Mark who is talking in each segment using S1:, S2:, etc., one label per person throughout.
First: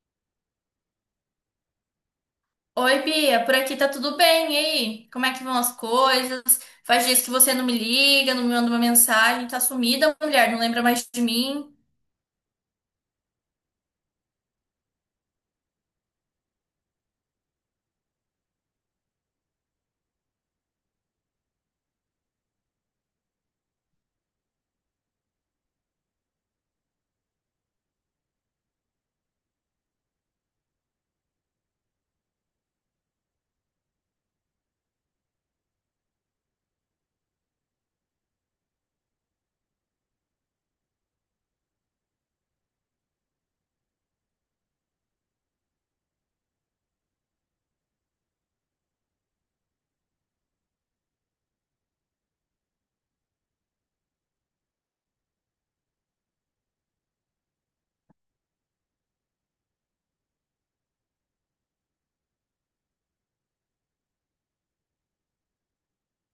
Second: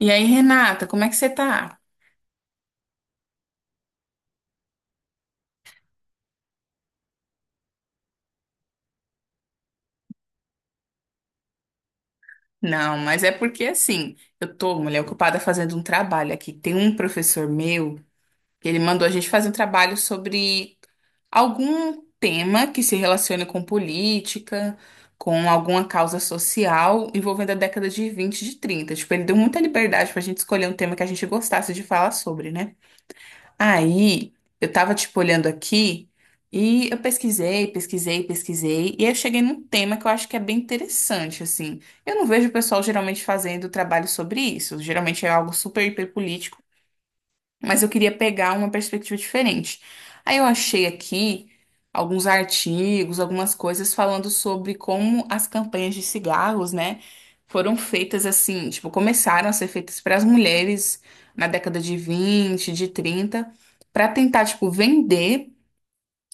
S1: E aí, Renata, como é que você tá?
S2: Oi, Bia, por aqui tá tudo bem, e aí? Como é que vão as coisas? Faz dias que você não me liga, não me manda uma mensagem, tá sumida, mulher, não lembra mais de mim.
S1: Não, mas é porque assim, eu tô, mulher, ocupada fazendo um trabalho aqui. Tem um professor meu que ele mandou a gente fazer um trabalho sobre algum tema que se relacione com política, com alguma causa social envolvendo a década de 20 de 30. Tipo, ele deu muita liberdade pra gente escolher um tema que a gente gostasse de falar sobre, né? Aí eu tava tipo olhando aqui e eu pesquisei, pesquisei, pesquisei, e aí eu cheguei num tema que eu acho que é bem interessante, assim. Eu não vejo o pessoal geralmente fazendo trabalho sobre isso. Geralmente é algo super hiperpolítico, mas eu queria pegar uma perspectiva diferente. Aí eu achei aqui alguns artigos, algumas coisas falando sobre como as campanhas de cigarros, né, foram feitas assim, tipo, começaram a ser feitas para as mulheres na década de 20, de 30, para tentar, tipo, vender.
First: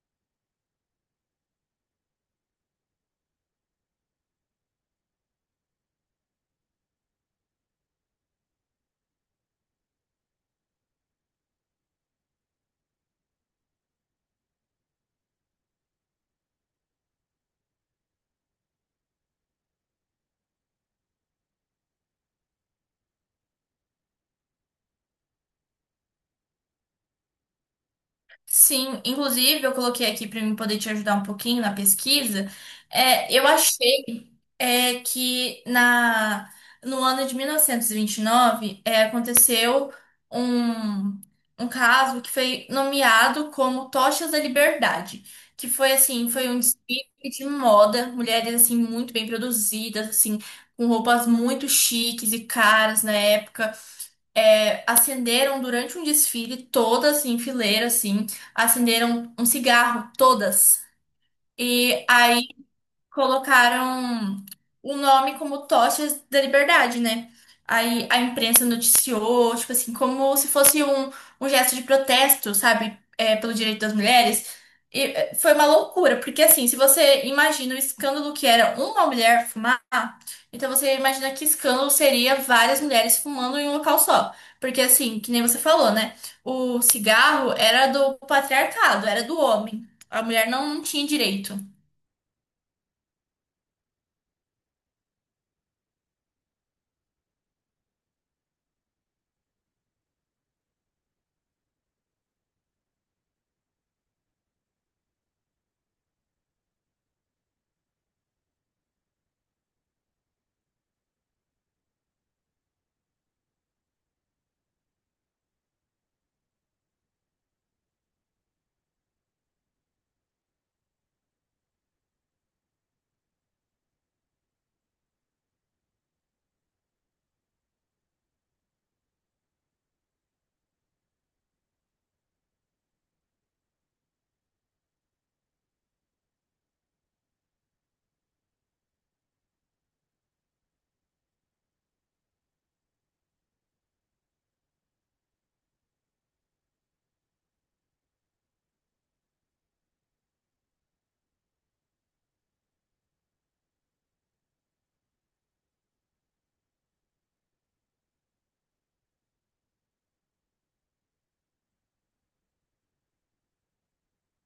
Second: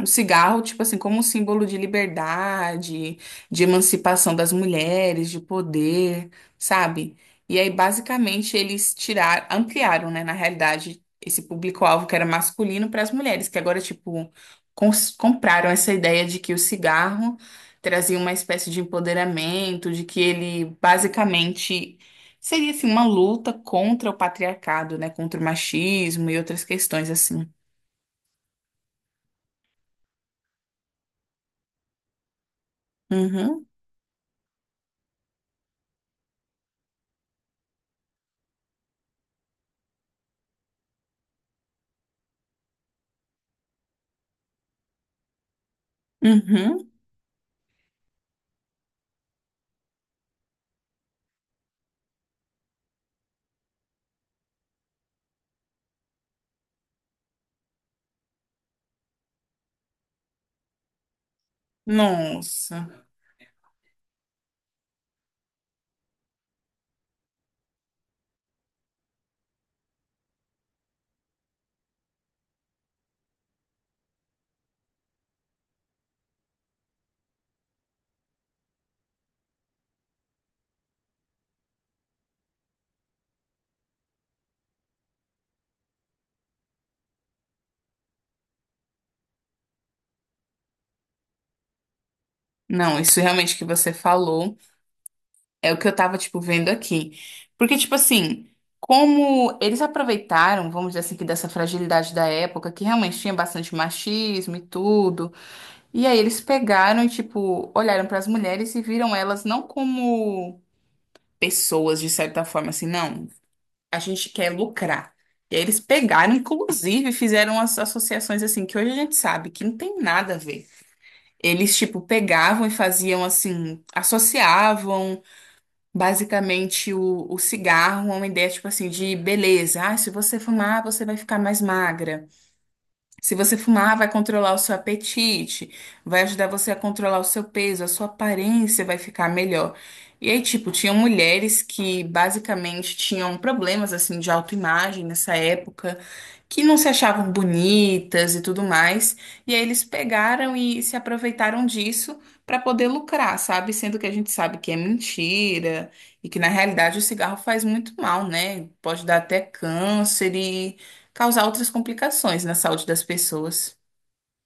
S1: O cigarro, tipo assim, como um símbolo de liberdade, de emancipação das mulheres, de poder, sabe? E aí, basicamente, eles tiraram, ampliaram, né, na realidade, esse público-alvo que era masculino para as mulheres, que agora, tipo, compraram essa ideia de que o cigarro trazia uma espécie de empoderamento, de que ele, basicamente, seria, assim, uma luta contra o patriarcado, né, contra o machismo e outras questões, assim.
S2: Sim, inclusive eu coloquei aqui para mim poder te ajudar um pouquinho na pesquisa. É, eu
S1: Uhum,
S2: achei é, que na, No ano de 1929 aconteceu um, um caso que foi nomeado como Tochas da Liberdade, que foi assim, foi um
S1: uhum.
S2: desfile de moda, mulheres assim muito bem produzidas, assim, com roupas muito chiques e caras na época, acenderam durante um desfile, todas em fileira, assim, acenderam um cigarro, todas. E aí
S1: Nossa.
S2: colocaram o nome como Tochas da Liberdade, né? Aí a imprensa noticiou, tipo assim, como se fosse um gesto de protesto, sabe? É, pelo direito das mulheres. Foi uma loucura, porque assim, se você imagina o escândalo que era uma mulher fumar, então você imagina que escândalo seria várias mulheres fumando em um local só. Porque assim, que nem você falou, né? O cigarro era do patriarcado, era do homem. A mulher não tinha direito.
S1: Não, isso realmente que você falou é o que eu tava, tipo, vendo aqui. Porque, tipo assim, como eles aproveitaram, vamos dizer assim, que dessa fragilidade da época, que realmente tinha bastante machismo e tudo, e aí eles pegaram e, tipo, olharam para as mulheres e viram elas não como pessoas, de certa forma, assim, não, a gente quer lucrar. E aí eles pegaram, inclusive, fizeram as associações assim, que hoje a gente sabe que não tem nada a ver. Eles, tipo, pegavam e faziam assim, associavam basicamente o cigarro a uma ideia, tipo assim, de beleza. Ah, se você fumar, você vai ficar mais magra. Se você fumar, vai controlar o seu apetite, vai ajudar você a controlar o seu peso, a sua aparência vai ficar melhor. E aí, tipo, tinham mulheres que basicamente tinham problemas assim de autoimagem nessa época, que não se achavam bonitas e tudo mais. E aí eles pegaram e se aproveitaram disso para poder lucrar, sabe? Sendo que a gente sabe que é mentira e que na realidade o cigarro faz muito mal, né? Pode dar até câncer e causar outras complicações na saúde das pessoas.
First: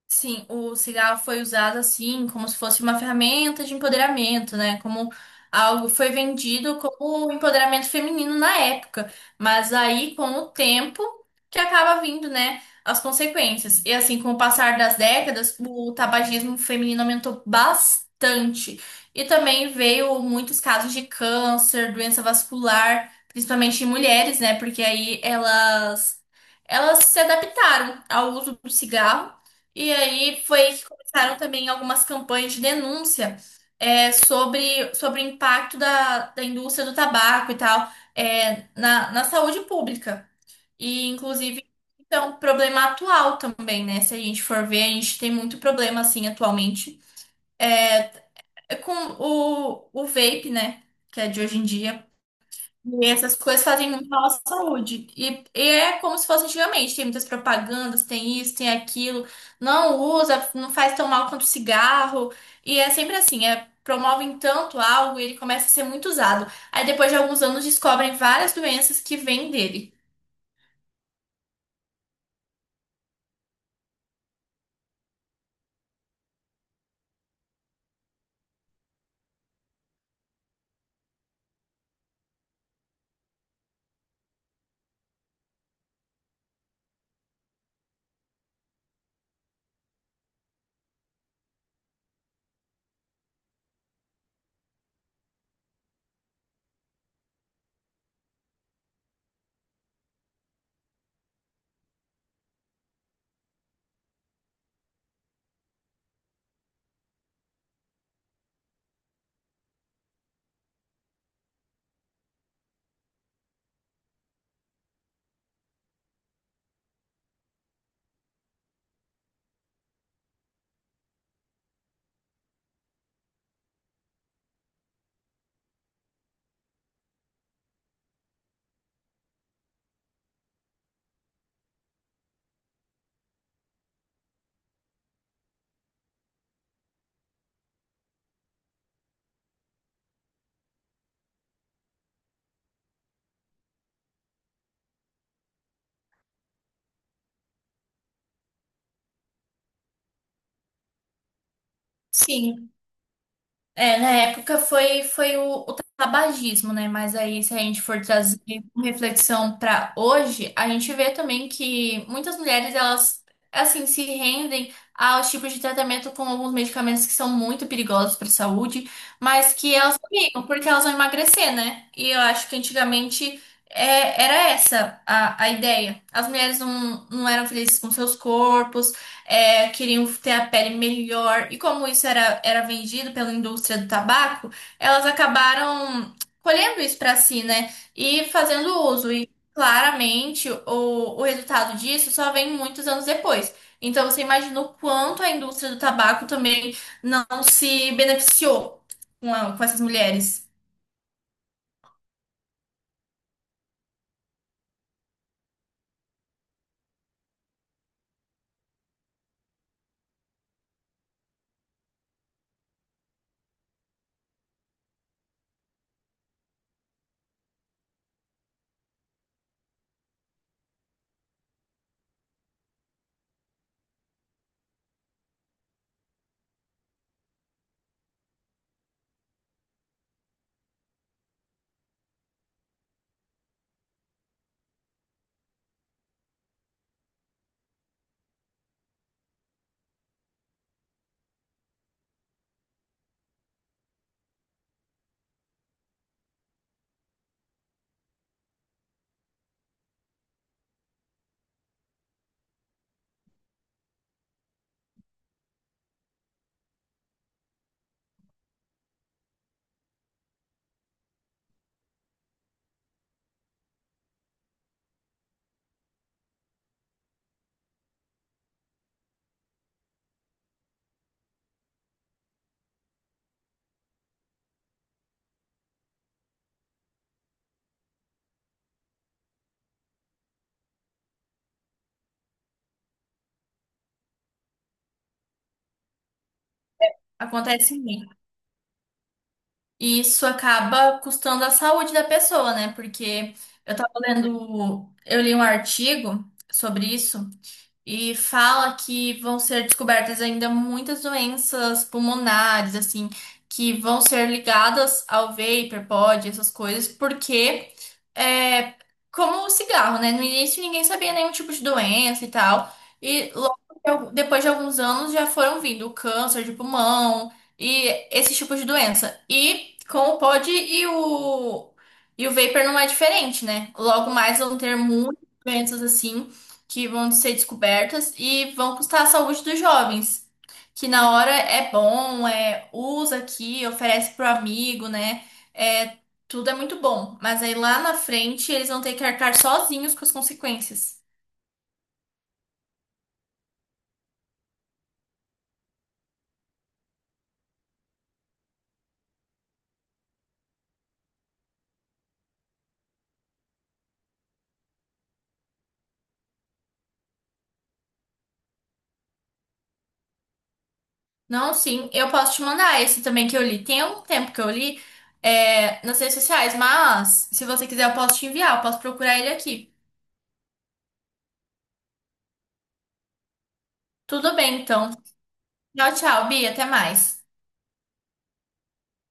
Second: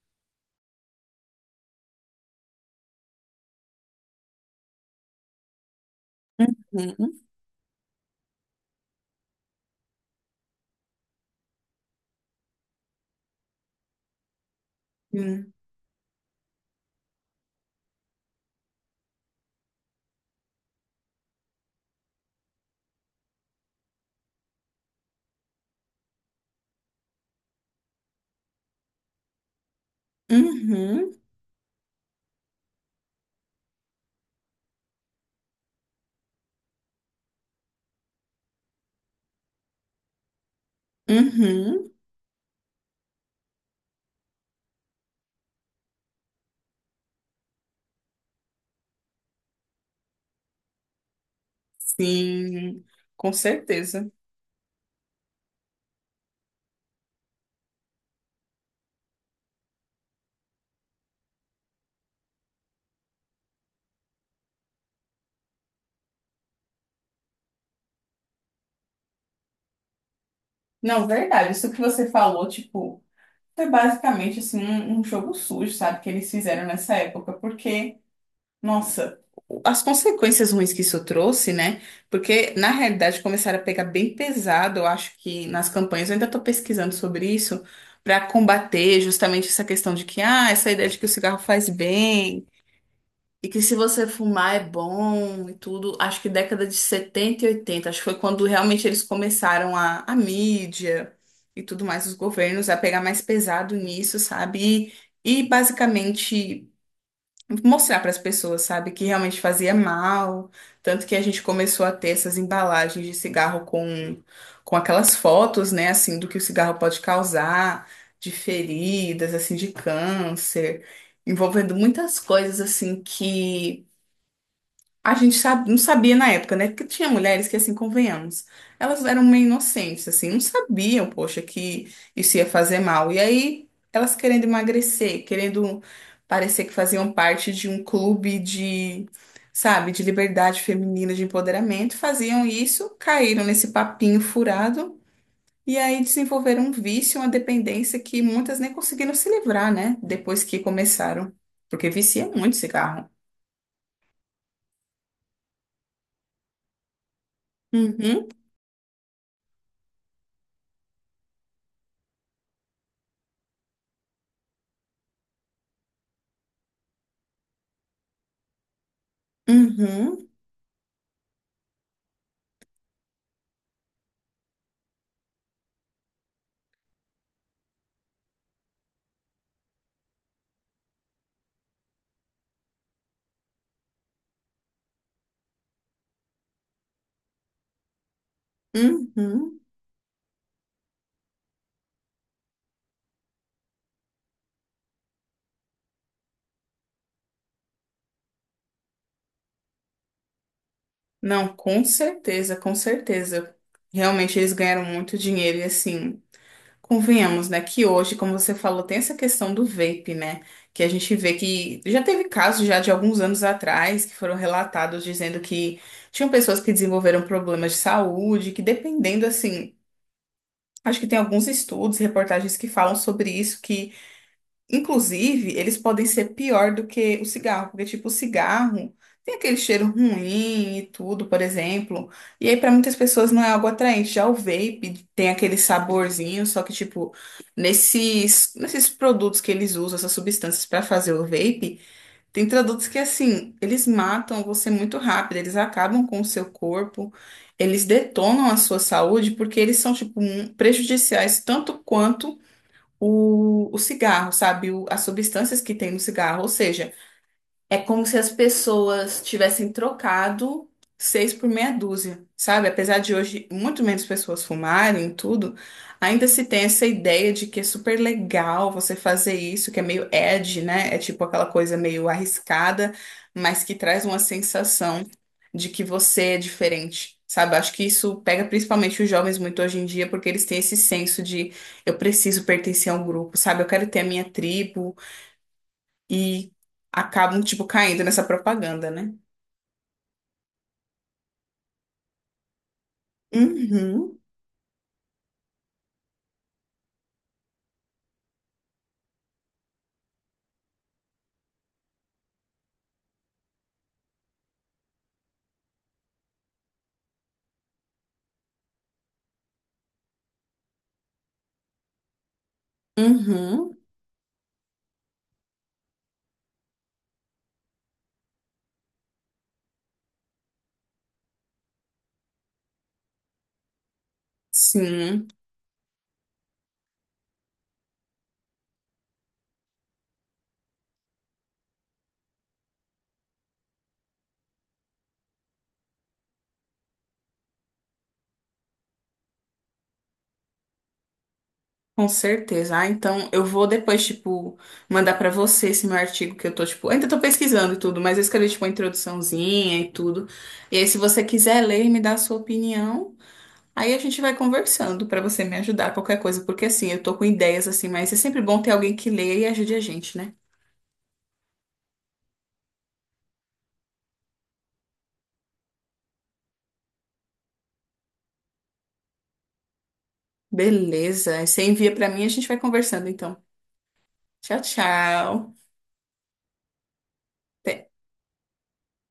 S2: Sim, o cigarro foi usado assim, como se fosse uma ferramenta de empoderamento, né? Como algo foi vendido
S1: Uhum,
S2: como um empoderamento feminino na época. Mas aí, com o tempo, que acaba vindo, né, as consequências. E assim, com o passar das
S1: uhum,
S2: décadas, o tabagismo feminino aumentou bastante. E também veio muitos casos de câncer, doença vascular, principalmente em mulheres, né? Porque elas se adaptaram ao uso do cigarro. E aí foi que
S1: uhum,
S2: começaram também algumas campanhas de denúncia, sobre, sobre o impacto da indústria do tabaco e tal, na saúde pública. E, inclusive,
S1: uhum,
S2: é um problema atual também, né? Se a gente for ver, a gente tem muito problema, assim, atualmente. Eh, É, com o vape, né? Que é de hoje em dia.
S1: sim,
S2: E
S1: com
S2: essas coisas fazem muito
S1: certeza.
S2: mal à saúde. E é como se fosse antigamente. Tem muitas propagandas, tem isso, tem aquilo. Não usa, não faz tão mal quanto cigarro. E é sempre assim, é, promovem tanto algo e ele começa a ser muito usado. Aí depois de alguns anos descobrem várias doenças que vêm dele.
S1: Não, verdade, isso que você falou, tipo, foi basicamente assim um jogo sujo, sabe, que eles fizeram nessa época, porque, nossa, as consequências ruins que isso trouxe, né? Porque na realidade começaram a pegar bem pesado, eu acho que nas campanhas, eu ainda tô pesquisando sobre isso. Para combater justamente essa questão de que, ah, essa ideia de que o cigarro faz bem, e que se você fumar é bom e tudo. Acho que década de 70 e 80 acho que foi quando realmente eles começaram a, mídia e tudo mais, os governos a pegar mais pesado nisso, sabe? E basicamente mostrar para as pessoas, sabe, que realmente fazia mal. Tanto que a gente começou a ter essas embalagens de cigarro com aquelas fotos, né, assim, do que o cigarro pode causar, de feridas, assim, de câncer, envolvendo muitas coisas, assim, que a gente não sabia na época, né? Porque tinha mulheres que, assim, convenhamos, elas eram meio inocentes, assim, não sabiam, poxa, que isso ia fazer mal. E aí, elas querendo emagrecer, querendo parecer que faziam parte de um clube de, sabe, de liberdade feminina, de empoderamento, faziam isso, caíram nesse papinho furado. E aí desenvolveram um vício, uma dependência que muitas nem conseguiram se livrar, né? Depois que começaram. Porque vicia muito
S2: Sim.
S1: cigarro.
S2: É, na época foi o tabagismo, né? Mas aí, se a gente for
S1: Uhum,
S2: trazer uma reflexão para hoje, a gente vê também que muitas mulheres, elas, assim, se rendem aos tipos de tratamento com alguns medicamentos que são muito perigosos para a saúde, mas que elas
S1: uhum.
S2: tomam porque elas vão emagrecer, né? E eu acho que antigamente, era essa a ideia. As mulheres não eram felizes com seus corpos, é, queriam ter a pele melhor. E como isso era, era vendido pela indústria do tabaco, elas acabaram colhendo isso para si, né? E fazendo uso. E
S1: Uhum.
S2: claramente o resultado disso só vem muitos anos depois. Então você imagina o quanto a indústria do tabaco também não se beneficiou com essas mulheres.
S1: Não, com certeza, com certeza. Realmente eles ganharam muito dinheiro e assim, convenhamos, né, que hoje, como você falou, tem essa questão do vape, né, que a gente vê que já teve casos já de alguns anos atrás que foram relatados dizendo que tinham pessoas que desenvolveram problemas de saúde, que dependendo assim, acho que tem alguns estudos, reportagens que falam sobre isso, que inclusive, eles podem ser pior do que o cigarro, porque, tipo, o cigarro tem aquele cheiro ruim e tudo, por exemplo. E aí, para muitas pessoas, não é algo atraente. Já o vape tem aquele saborzinho, só que, tipo, nesses produtos que eles usam, essas substâncias para fazer o vape, tem produtos que, assim, eles matam você muito rápido, eles acabam com o seu corpo. Eles detonam a sua saúde porque eles são, tipo, prejudiciais tanto quanto o cigarro, sabe? As substâncias que tem no cigarro. Ou seja, é como se as pessoas tivessem trocado seis por meia dúzia, sabe? Apesar de hoje muito menos pessoas fumarem e tudo, ainda se tem essa ideia de que é super legal você fazer isso, que é meio edgy, né? É tipo aquela coisa meio arriscada, mas que traz uma sensação de que você é diferente. Sabe, acho que isso pega principalmente os jovens muito hoje em dia, porque eles têm esse senso de eu preciso pertencer a um grupo, sabe? Eu quero ter a minha tribo, e acabam, tipo,
S2: Acontece
S1: caindo
S2: muito.
S1: nessa propaganda, né?
S2: E isso acaba custando a saúde da pessoa, né? Porque eu tava
S1: Uhum,
S2: lendo, eu li um artigo sobre isso, e fala que vão ser descobertas ainda muitas doenças pulmonares, assim, que vão ser ligadas ao vapor, pod, essas coisas, porque é como o cigarro, né? No início ninguém sabia nenhum tipo de doença e tal. E
S1: uhum,
S2: depois de alguns anos já foram vindo o câncer de pulmão e esse tipo de doença. E com o pod e e o vapor não é diferente, né? Logo mais vão ter muitas
S1: sim,
S2: doenças assim que vão ser descobertas e vão custar a saúde dos jovens. Que na hora é bom, é usa aqui, oferece pro amigo, né? É, tudo é muito bom. Mas aí lá na frente eles vão ter que arcar sozinhos com as consequências.
S1: com certeza. Ah, então eu vou depois, tipo, mandar pra você esse meu artigo que eu tô, tipo, ainda tô pesquisando e tudo, mas eu escrevi, tipo, uma introduçãozinha e tudo. E aí, se você quiser ler e me dar a sua opinião, aí a gente vai conversando pra você me ajudar, qualquer coisa, porque assim, eu tô com ideias assim, mas é sempre bom ter alguém que leia e ajude a gente, né?
S2: Não, sim, eu posso te mandar esse também que eu li. Tem algum tempo que eu li, é, nas redes sociais, mas se você quiser eu posso te enviar, eu posso procurar ele aqui.
S1: Beleza, aí você envia pra mim e a gente vai conversando, então.
S2: Tudo
S1: Tchau,
S2: bem, então.
S1: tchau.
S2: Tchau, tchau, Bia, até mais.